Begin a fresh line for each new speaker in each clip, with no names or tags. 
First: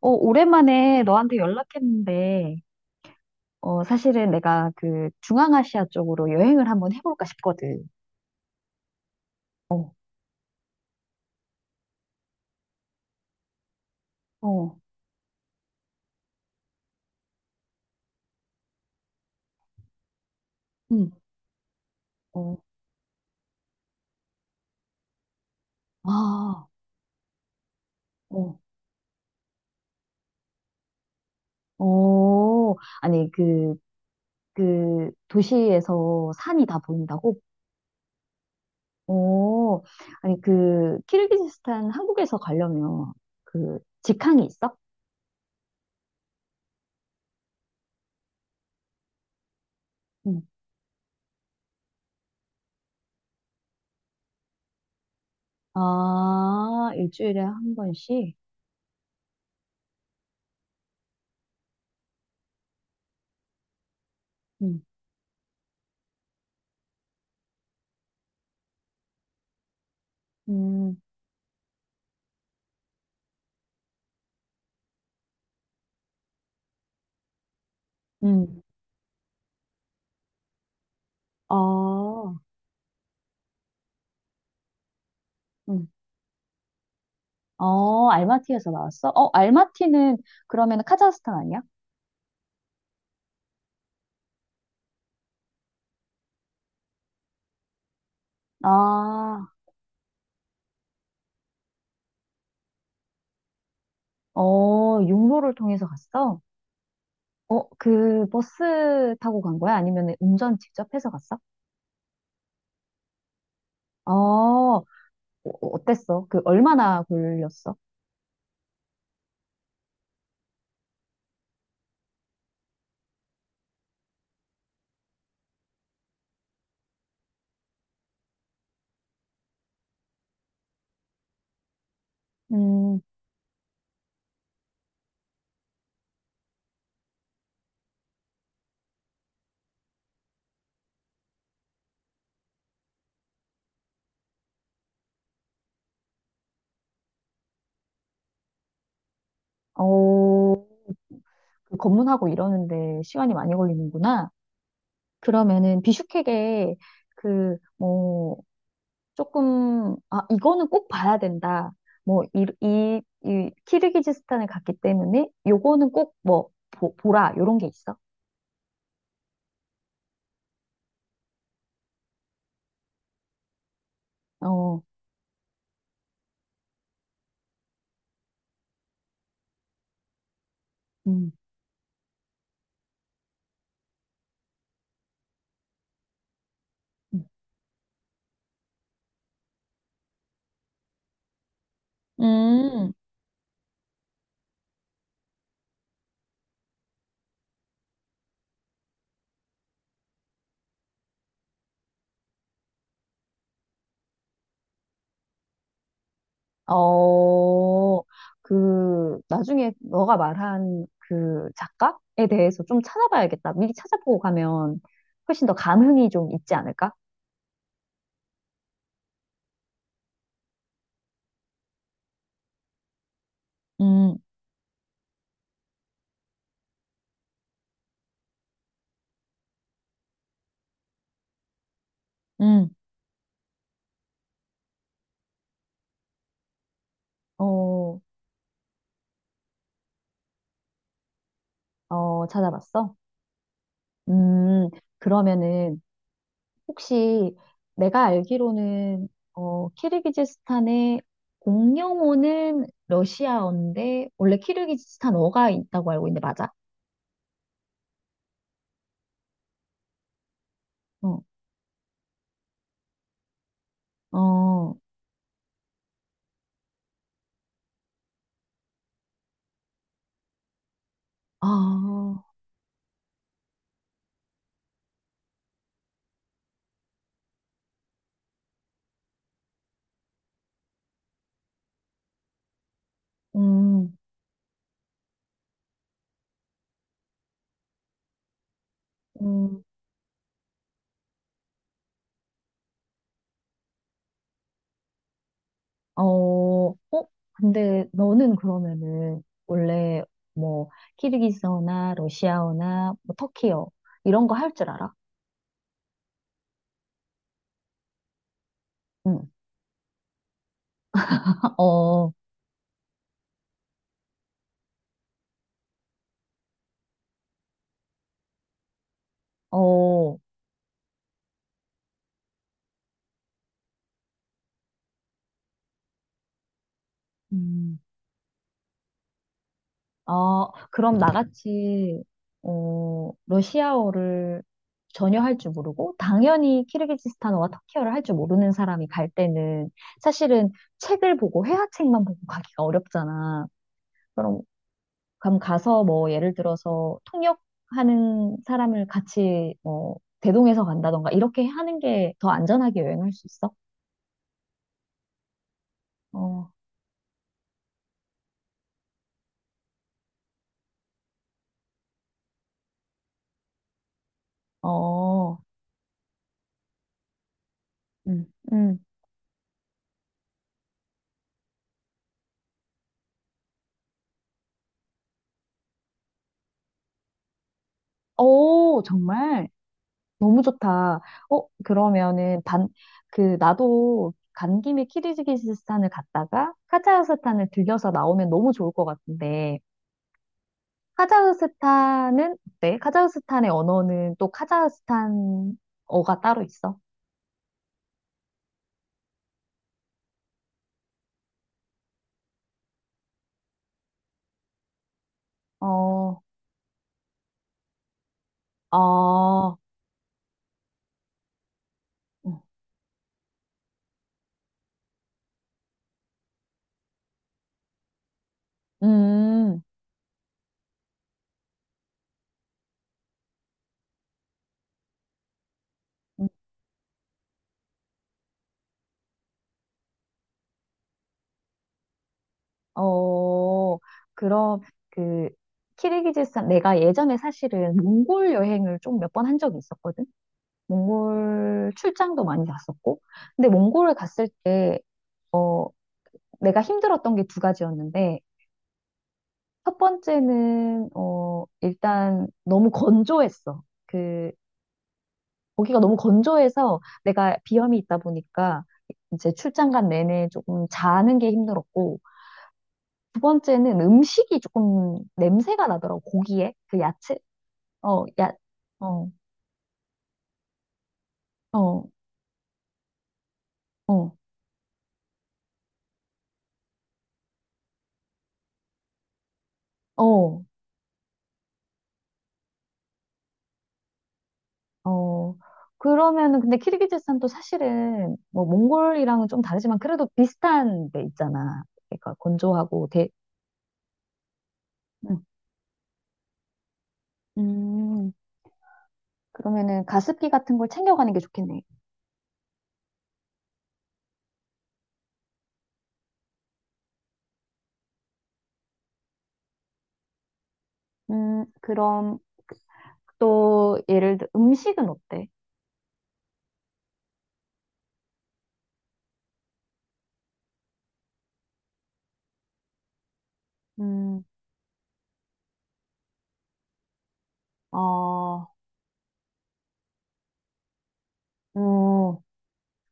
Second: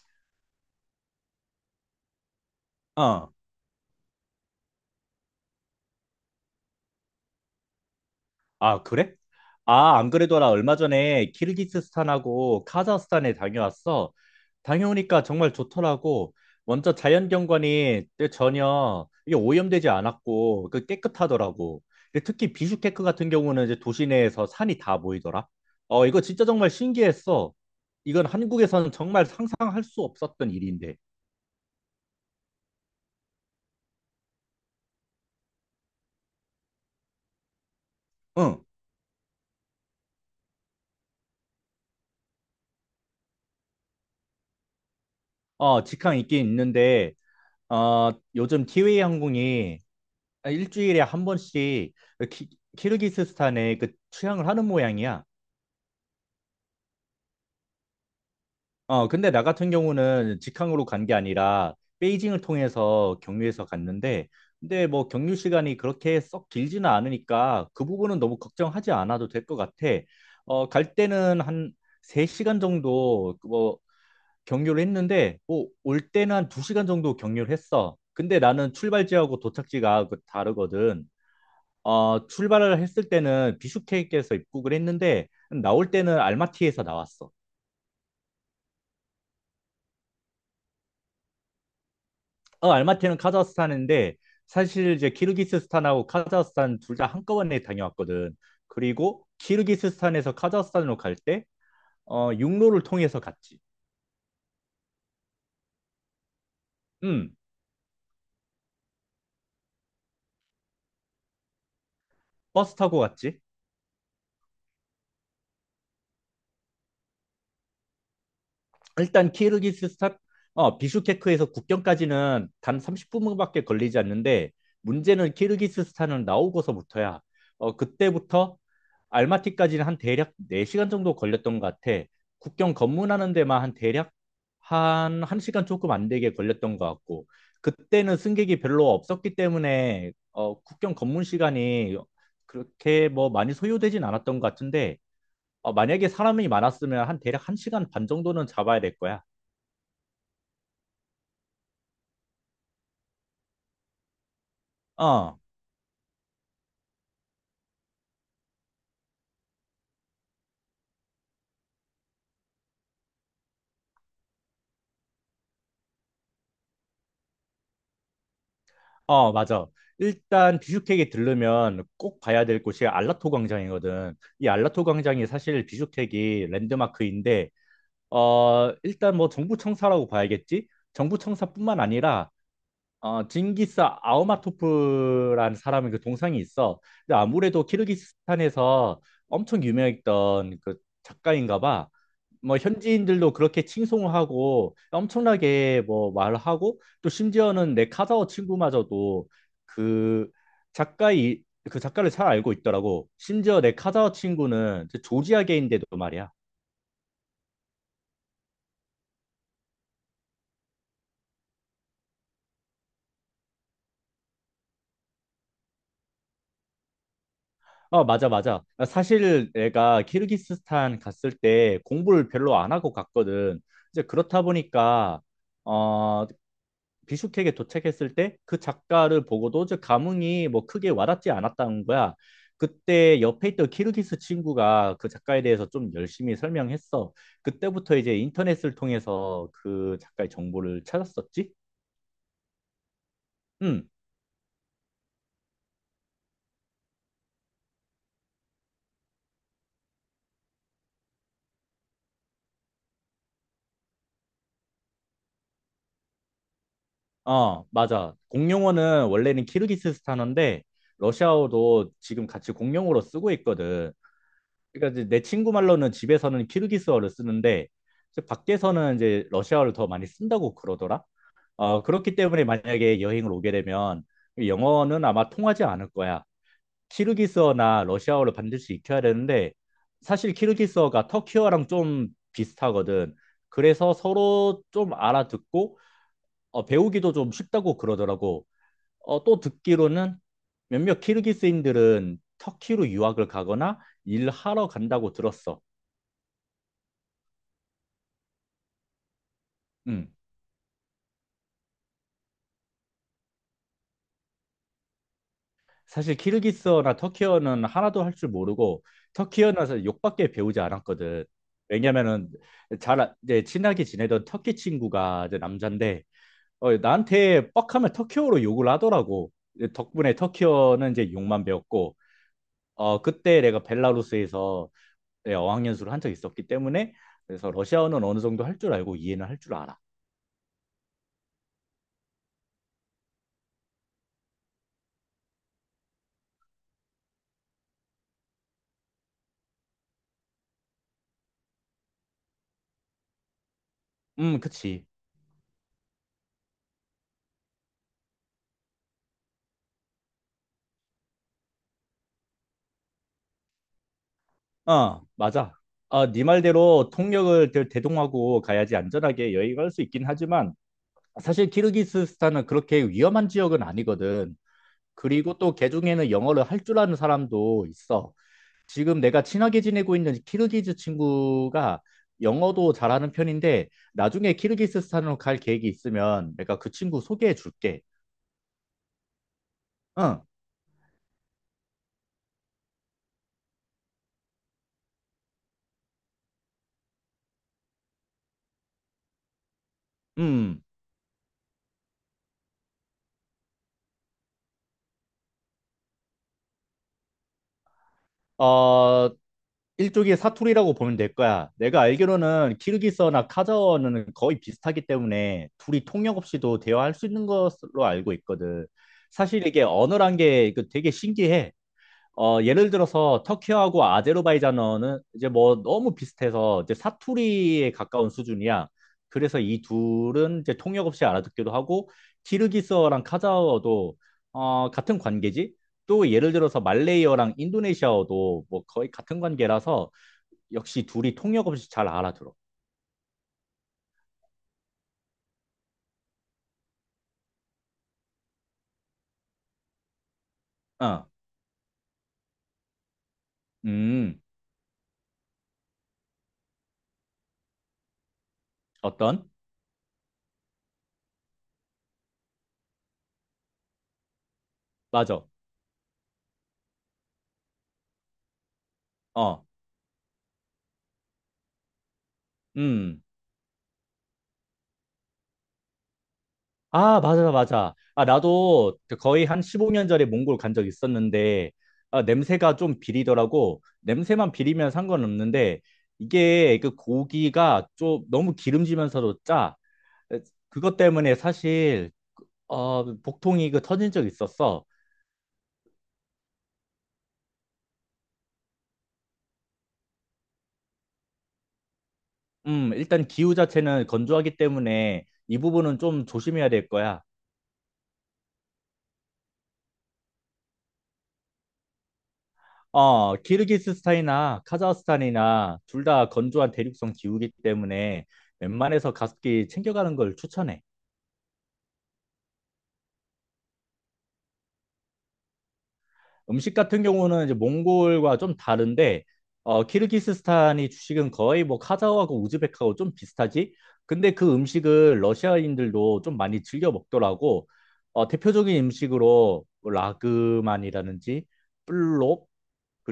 어, 오랜만에 너한테 연락했는데,
어.
어, 사실은 내가 그 중앙아시아 쪽으로 여행을 한번 해볼까 싶거든.
아, 그래?
어,
아, 안 그래도 나 얼마 전에 키르기스스탄하고 카자흐스탄에 다녀왔어.
어,
다녀오니까 정말 좋더라고. 먼저 자연경관이 전혀 이게 오염되지 않았고 그
응,
깨끗하더라고. 근데 특히
어,
비슈케크 같은 경우는 이제 도시 내에서 산이 다 보이더라. 이거 진짜
아,
정말 신기했어. 이건
어,
한국에서는 정말 상상할 수 없었던 일인데.
어. 아니, 그 도시에서 산이 다 보인다고?
응.
어, 아니, 그, 키르기즈스탄 한국에서 가려면 그 직항이 있어?
직항 있긴 있는데 요즘 티웨이 항공이
응.
일주일에 한 번씩 키르기스스탄에 그 취항을 하는 모양이야.
아, 일주일에 한 번씩?
근데 나 같은 경우는 직항으로 간 게 아니라 베이징을 통해서 경유해서 갔는데,
응,
근데 뭐 경유 시간이 그렇게 썩 길지는 않으니까 그 부분은 너무 걱정하지 않아도 될 것 같아. 갈
음,
때는 한 3시간 정도 그뭐 경유를 했는데, 뭐 올 때는 한 2시간 정도 경유를 했어. 근데
음.
나는 출발지하고 도착지가 그 다르거든.
아,
출발을 했을 때는 비슈케크에서 입국을 했는데 나올 때는 알마티에서 나왔어.
어, 알마티에서 나왔어? 어, 알마티는 그러면 카자흐스탄 아니야?
알마티는 카자흐스탄인데 사실 이제 키르기스스탄하고 카자흐스탄 둘 다 한꺼번에 다녀왔거든. 그리고
아,
키르기스스탄에서 카자흐스탄으로 갈 때 육로를 통해서 갔지.
어, 육로를 통해서 갔어?
음,
어, 그 버스 타고 간 거야? 아니면 운전 직접 해서 갔어?
버스 타고 갔지.
어, 어, 어땠어? 그 얼마나 걸렸어?
일단 키르기스스탄 비슈케크에서 국경까지는 단 30분밖에 걸리지 않는데 문제는 키르기스스탄을 나오고서부터야. 그때부터 알마티까지는 한 대략 4시간 정도 걸렸던 것 같아. 국경
음,
검문하는 데만 한 대략 한 1시간 조금 안 되게 걸렸던 것 같고, 그때는 승객이 별로 없었기 때문에 국경 검문 시간이 그렇게 뭐 많이 소요되진 않았던 것 같은데, 만약에 사람이 많았으면 한 대략 1시간 반 정도는 잡아야 될 거야.
어, 그 검문하고 이러는데 시간이 많이 걸리는구나.
어,
그러면은 비슈케게 그, 뭐, 조금, 아, 이거는 꼭 봐야 된다. 뭐, 이 키르기즈스탄을 갔기 때문에 요거는 꼭 뭐, 보라. 요런 게 있어.
어, 맞아. 일단 비주택에 들르면 꼭 봐야 될 곳이 알라토 광장이거든. 이
어,
알라토 광장이 사실 비주택이 랜드마크인데, 일단 뭐 정부청사라고 봐야겠지?
음,
정부청사뿐만 아니라 징기스 아우마토프라는 사람의 그 동상이 있어. 근데
음,
아무래도 키르기스탄에서 엄청 유명했던 그 작가인가 봐. 뭐
음,
현지인들도 그렇게 칭송을 하고 엄청나게 뭐 말을 하고, 또 심지어는 내 카자흐 친구마저도 그 작가이 그 작가를 잘 알고 있더라고. 심지어 내 카자흐 친구는 그 조지아계인데도 말이야.
어, 그, 나중에 너가 말한 그 작가에 대해서 좀 찾아봐야겠다. 미리 찾아보고 가면 훨씬 더 감흥이 좀 있지 않을까?
맞아, 맞아. 사실 내가 키르기스스탄 갔을 때 공부를 별로 안 하고 갔거든. 이제
음,
그렇다 보니까, 어, 비슈케크에 도착했을 때 그 작가를 보고도 저 감흥이 뭐 크게 와닿지 않았다는 거야.
음,
그때 옆에 있던 키르기스 친구가 그 작가에 대해서 좀 열심히 설명했어. 그때부터
어,
이제 인터넷을 통해서 그 작가의 정보를 찾았었지?
어, 찾아봤어?
응.
음, 그러면은, 혹시 내가 알기로는 어, 키르기즈스탄의 공용어는 러시아어인데 원래 키르기즈스탄어가 있다고 알고 있는데 맞아?
맞아. 공용어는 원래는 키르기스스탄어인데
어,
러시아어도 지금 같이 공용어로 쓰고 있거든.
어,
그러니까 이제 내 친구 말로는 집에서는 키르기스어를 쓰는데 이제 밖에서는 이제 러시아어를 더 많이 쓴다고 그러더라. 그렇기
아,
때문에 만약에 여행을 오게 되면 영어는 아마 통하지 않을 거야. 키르기스어나 러시아어를 반드시 익혀야 되는데 사실 키르기스어가 터키어랑 좀 비슷하거든. 그래서
음,
서로 좀 알아듣고 배우기도 좀 쉽다고 그러더라고. 또
음,
듣기로는 몇몇 키르기스인들은 터키로 유학을 가거나 일하러 간다고 들었어.
어, 어, 근데 너는 그러면은 원래
음.
뭐 키르기스어나 러시아어나 뭐 터키어 이런 거 할 줄 알아?
사실 키르기스어나 터키어는 하나도 할 줄 모르고
응,
터키어는 사실 욕밖에 배우지 않았거든.
어,
왜냐면은 이제 친하게 지내던 터키 친구가 이제 남잔데 나한테 뻑하면 터키어로 욕을 하더라고. 덕분에
어,
터키어는 이제 욕만 배웠고 그때 내가 벨라루스에서 네, 어학연수를 한 적이 있었기 때문에 그래서
음.
러시아어는 어느 정도 할 줄 알고 이해는 할 줄 알아.
어, 그럼 나같이, 어, 러시아어를 전혀 할 줄 모르고, 당연히 키르기즈스탄어와 터키어를 할 줄 모르는 사람이 갈 때는 사실은 책을 보고, 회화책만 보고 가기가 어렵잖아. 그럼,
그치.
가서 뭐, 예를 들어서 통역하는 사람을 같이, 뭐, 대동해서 간다던가, 이렇게 하는 게 더 안전하게 여행할 수 있어?
맞아. 아, 네
어,
말대로 통역을 대동하고 가야지 안전하게 여행할 수 있긴 하지만, 사실 키르기스스탄은 그렇게 위험한 지역은 아니거든. 그리고
어,
또 개중에는 영어를 할 줄 아는 사람도 있어.
음. 음.
지금 내가 친하게 지내고 있는 키르기즈 친구가 영어도 잘하는 편인데 나중에 키르기스스탄으로 갈 계획이 있으면 내가 그 친구 소개해 줄게.
오, 정말?
응,
너무 좋다. 어, 그러면은 그, 나도 간 김에 키르기즈스탄을 갔다가 카자흐스탄을 들려서 나오면 너무 좋을 것 같은데,
음.
카자흐스탄은 어때? 카자흐스탄의 언어는 또 카자흐스탄어가 따로 있어?
어, 일종의 사투리라고 보면 될 거야. 내가 알기로는 키르기스어나 카자흐어는 거의 비슷하기 때문에 둘이 통역
어,
없이도 대화할 수 있는 것으로 알고 있거든. 사실
어,
이게 언어란 게 그 되게 신기해. 예를 들어서 터키하고 아제르바이잔어는 이제 뭐 너무 비슷해서 이제 사투리에 가까운 수준이야. 그래서 이
음,
둘은 이제 통역 없이 알아듣기도 하고, 키르기스어랑 카자흐어도 같은 관계지. 또
음,
예를 들어서 말레이어랑 인도네시아어도 뭐 거의 같은 관계라서 역시 둘이 통역 없이 잘 알아들어.
어, 그럼 그, 키르기즈스탄, 내가 예전에 사실은 몽골 여행을 좀 몇 번 한 적이 있었거든?
어,
몽골 출장도 많이 갔었고. 근데 몽골을
음,
갔을 때 어, 내가 힘들었던 게 두 가지였는데,
어떤?
첫 번째는, 어, 일단 너무 건조했어. 그,
맞아.
거기가 너무 건조해서 내가 비염이 있다 보니까 이제
어,
출장 간 내내 조금 자는 게 힘들었고,
음.
두 번째는 음식이 조금 냄새가 나더라고, 고기에. 그
아,
야채?
맞아, 맞아.
어,
아,
야,
나도 그
어,
거의 한 15년 전에 몽골 간 적 있었는데,
어,
아, 냄새가 좀 비리더라고.
어,
냄새만 비리면 상관없는데, 이게 그 고기가 좀 너무 기름지면서도 짜.
어.
그것 때문에 사실, 복통이 그 터진 적 있었어.
어, 그러면은, 근데 키르기즈스탄도 사실은, 뭐, 몽골이랑은 좀 다르지만, 그래도 비슷한 데 있잖아. 그러니까 건조하고,
일단 기후 자체는 건조하기 때문에
음,
이 부분은 좀 조심해야 될 거야.
음, 그러면은 가습기 같은 걸 챙겨가는 게 좋겠네.
키르기스스탄이나 카자흐스탄이나 둘 다 건조한 대륙성 기후이기 때문에 웬만해서 가습기 챙겨가는 걸 추천해.
그럼 또 예를 들어 음식은 어때?
음식 같은 경우는 이제 몽골과 좀 다른데, 키르기스스탄이 주식은 거의 뭐 카자흐하고 우즈벡하고 좀 비슷하지? 근데
음,
그 음식을 러시아인들도 좀 많이 즐겨 먹더라고.
어,
대표적인 음식으로 뭐 라그만이라든지,
어,
플롭,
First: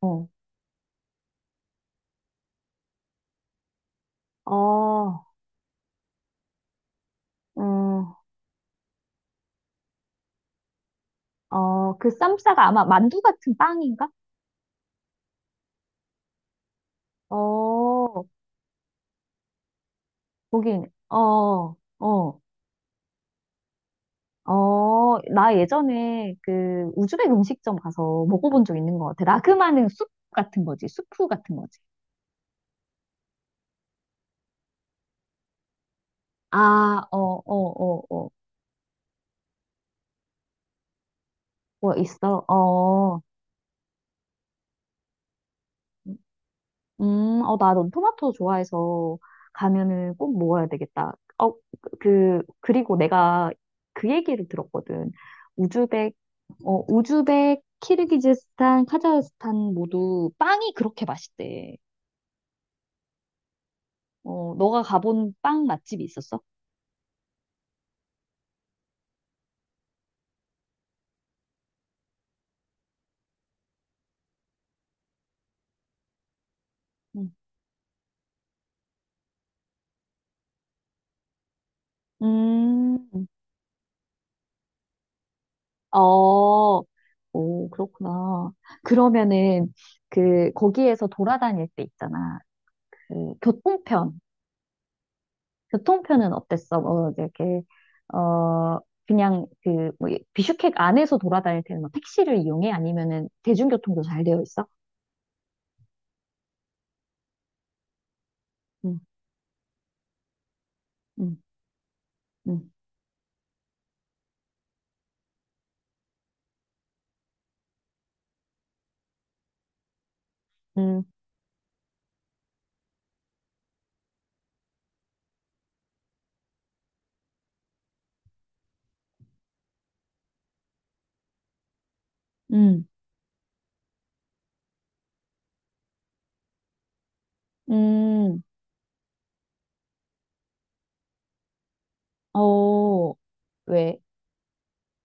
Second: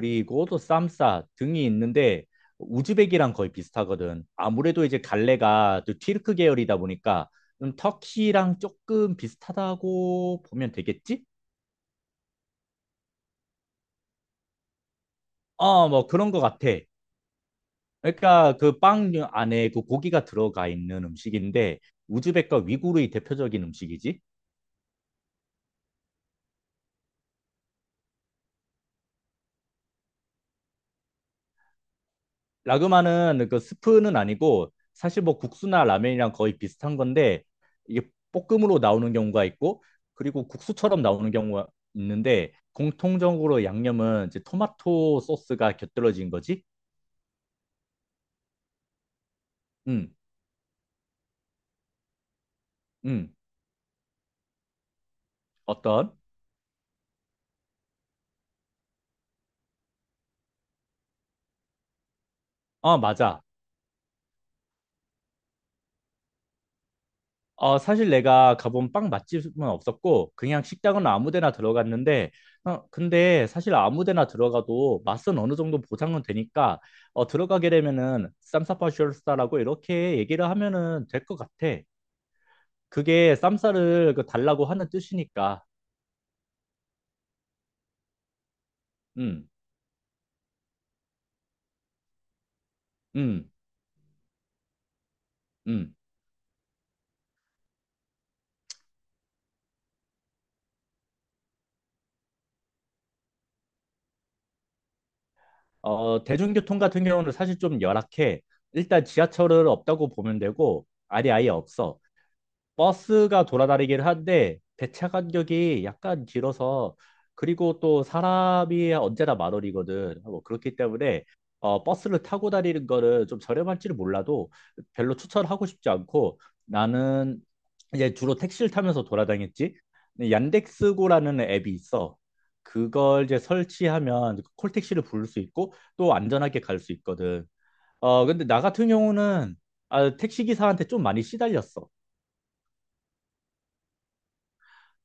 어,
또 쌈싸 등이 있는데 우즈벡이랑 거의 비슷하거든. 아무래도 이제
어,
갈래가 또 튀르크 계열이다 보니까 좀
음,
터키랑 조금 비슷하다고 보면 되겠지?
어, 그 쌈싸가 아마 만두 같은 빵인가?
뭐 그런 것 같아.
어,
그러니까 그 빵 안에 그 고기가 들어가
거긴,
있는
어,
음식인데
어.
우즈벡과 위구르의 대표적인 음식이지.
어, 나 예전에 그 우즈벡 음식점 가서 먹어본 적 있는 것 같아. 라그마는 숲 같은 거지. 수프 같은 거지.
라그마는 그 스프는 아니고 사실 뭐 국수나 라면이랑 거의 비슷한
아, 어, 어,
건데
어,
이게
어.
볶음으로 나오는 경우가 있고 그리고 국수처럼 나오는 경우가
뭐 있어?
있는데,
어.
공통적으로 양념은 이제 토마토 소스가 곁들여진 거지.
어, 나 넌 토마토 좋아해서
음,
가면은 꼭 먹어야 되겠다. 어, 그, 그리고
음,
내가 그 얘기를 들었거든. 우즈벡,
어떤?
키르기즈스탄, 카자흐스탄 모두 빵이 그렇게 맛있대.
맞아.
어, 너가 가본 빵 맛집이 있었어?
사실 내가 가본 빵 맛집은 없었고, 그냥 식당은 아무 데나 들어갔는데, 근데 사실 아무 데나 들어가도 맛은 어느 정도 보장은 되니까,
응.
들어가게 되면은 쌈싸파쇼스타라고 이렇게 얘기를 하면은 될 것 같아.
음,
그게 쌈싸를 그 달라고 하는 뜻이니까.
어, 오, 그렇구나.
음.
그러면은, 그, 거기에서 돌아다닐 때 있잖아. 그,
음.
교통편.
음.
교통편은 어땠어? 뭐, 이제 이렇게, 어, 그냥 그, 뭐, 비슈크 안에서 돌아다닐 때는 뭐 택시를 이용해? 아니면은 대중교통도 잘 되어 있어?
대중교통 같은 경우는 사실 좀 열악해.
음,
일단 지하철은 없다고 보면 되고, 아니
음,
아예 없어.
음,
버스가 돌아다니긴 한데 배차 간격이 약간 길어서 그리고 또 사람이 언제나 만 원이거든. 뭐 그렇기
음,
때문에 버스를 타고 다니는 거는 좀 저렴할지는 몰라도 별로 추천하고 싶지 않고, 나는 이제 주로 택시를 타면서 돌아다녔지. 근데 얀덱스고라는 앱이 있어.
음,
그걸 이제 설치하면 콜택시를 부를 수 있고 또 안전하게 갈 수 있거든.
음,
근데 나 같은 경우는 아, 택시기사한테 좀 많이 시달렸어.
어, 왜?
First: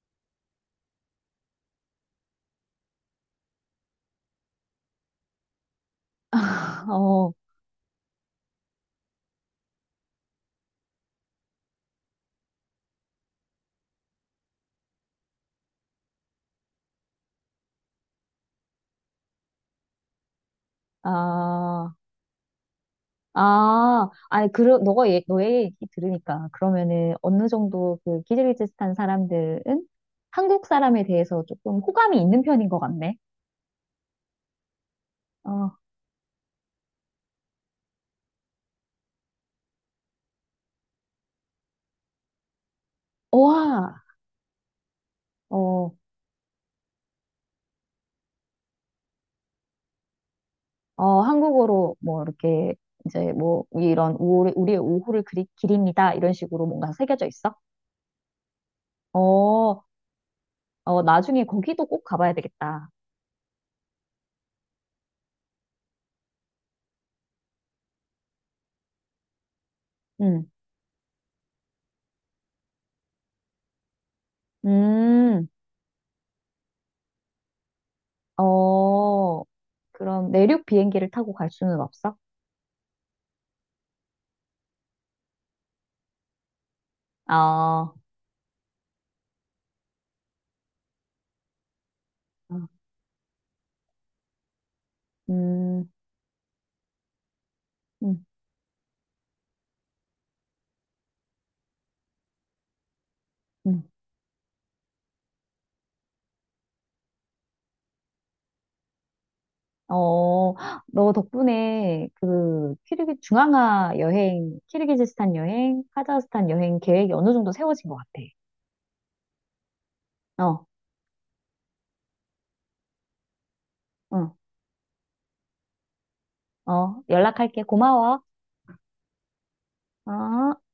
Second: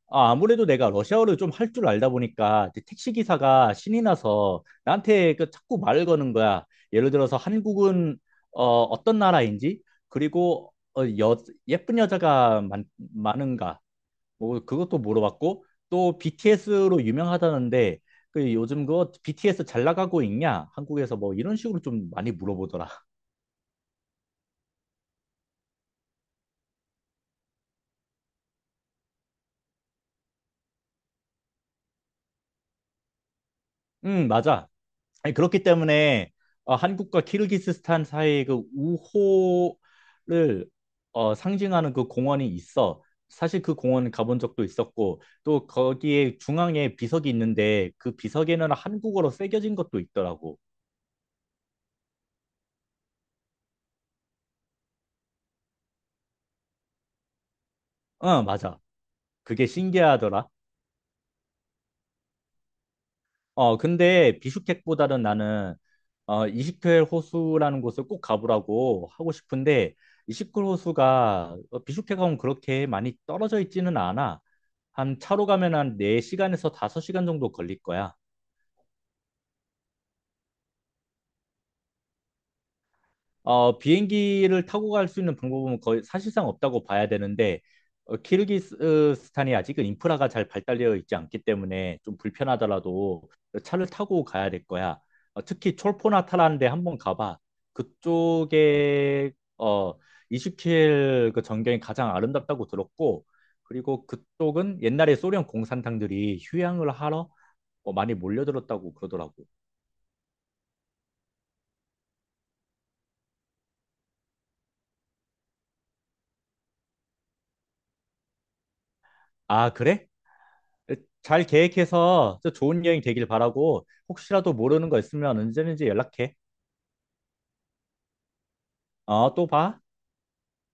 아, 아무래도 내가 러시아어를 좀 할 줄 알다 보니까 이제 택시 기사가 신이 나서 나한테 그 자꾸 말을 거는 거야. 예를
어,
들어서 한국은 어떤 나라인지, 그리고 예쁜 여자가 많은가 뭐 그것도 물어봤고, 또 BTS로 유명하다는데 그 요즘 그거 BTS 잘 나가고 있냐? 한국에서 뭐 이런 식으로
아.
좀 많이 물어보더라.
아, 아니, 너가, 얘, 너의 얘기 들으니까, 그러면은, 어느 정도 그 키르기즈스탄 사람들은 한국 사람에 대해서 조금 호감이 있는 편인 것 같네.
응, 맞아. 아니, 그렇기
어,
때문에 한국과 키르기스스탄 사이의 그 우호를 상징하는 그 공원이 있어. 사실 그
와,
공원 가본 적도 있었고, 또
어,
거기에 중앙에 비석이 있는데 그 비석에는 한국어로 새겨진 것도 있더라고.
어, 한국어로 뭐, 이렇게, 이제 뭐, 이런, 우리의 오후를 기립니다. 이런 식으로 뭔가 새겨져 있어?
맞아. 그게
어,
신기하더라.
어, 나중에 거기도 꼭 가봐야 되겠다.
근데 비슈케크보다는 나는 이시클 호수라는 곳을 꼭 가보라고 하고 싶은데, 이
음,
시클 호수가 비슈케크하고 그렇게 많이 떨어져 있지는 않아. 한 차로
음,
가면 한 4시간에서 5시간 정도 걸릴 거야.
어, 그럼 내륙 비행기를 타고 갈 수는 없어?
비행기를 타고 갈 수 있는 방법은 거의 사실상 없다고 봐야 되는데
아,
키르기스탄이 아직은 인프라가 잘 발달되어 있지 않기 때문에 좀
어,
불편하더라도 차를 타고 가야 될 거야. 특히
음.
촐포나타라는 데 한번 가봐.
음.
그쪽에 어, 이슈킬 그 전경이 가장 아름답다고 들었고,
음.
그리고 그쪽은 옛날에 소련 공산당들이 휴양을 하러 많이 몰려들었다고 그러더라고.
어, 너 덕분에 그 키르기즈스탄 여행, 카자흐스탄 여행 계획이 어느 정도 세워진 것 같아.
아, 그래?
어,
잘 계획해서 또 좋은 여행 되길 바라고
응,
혹시라도 모르는 거 있으면 언제든지 연락해.
어, 연락할게. 고마워.
또 봐.
어.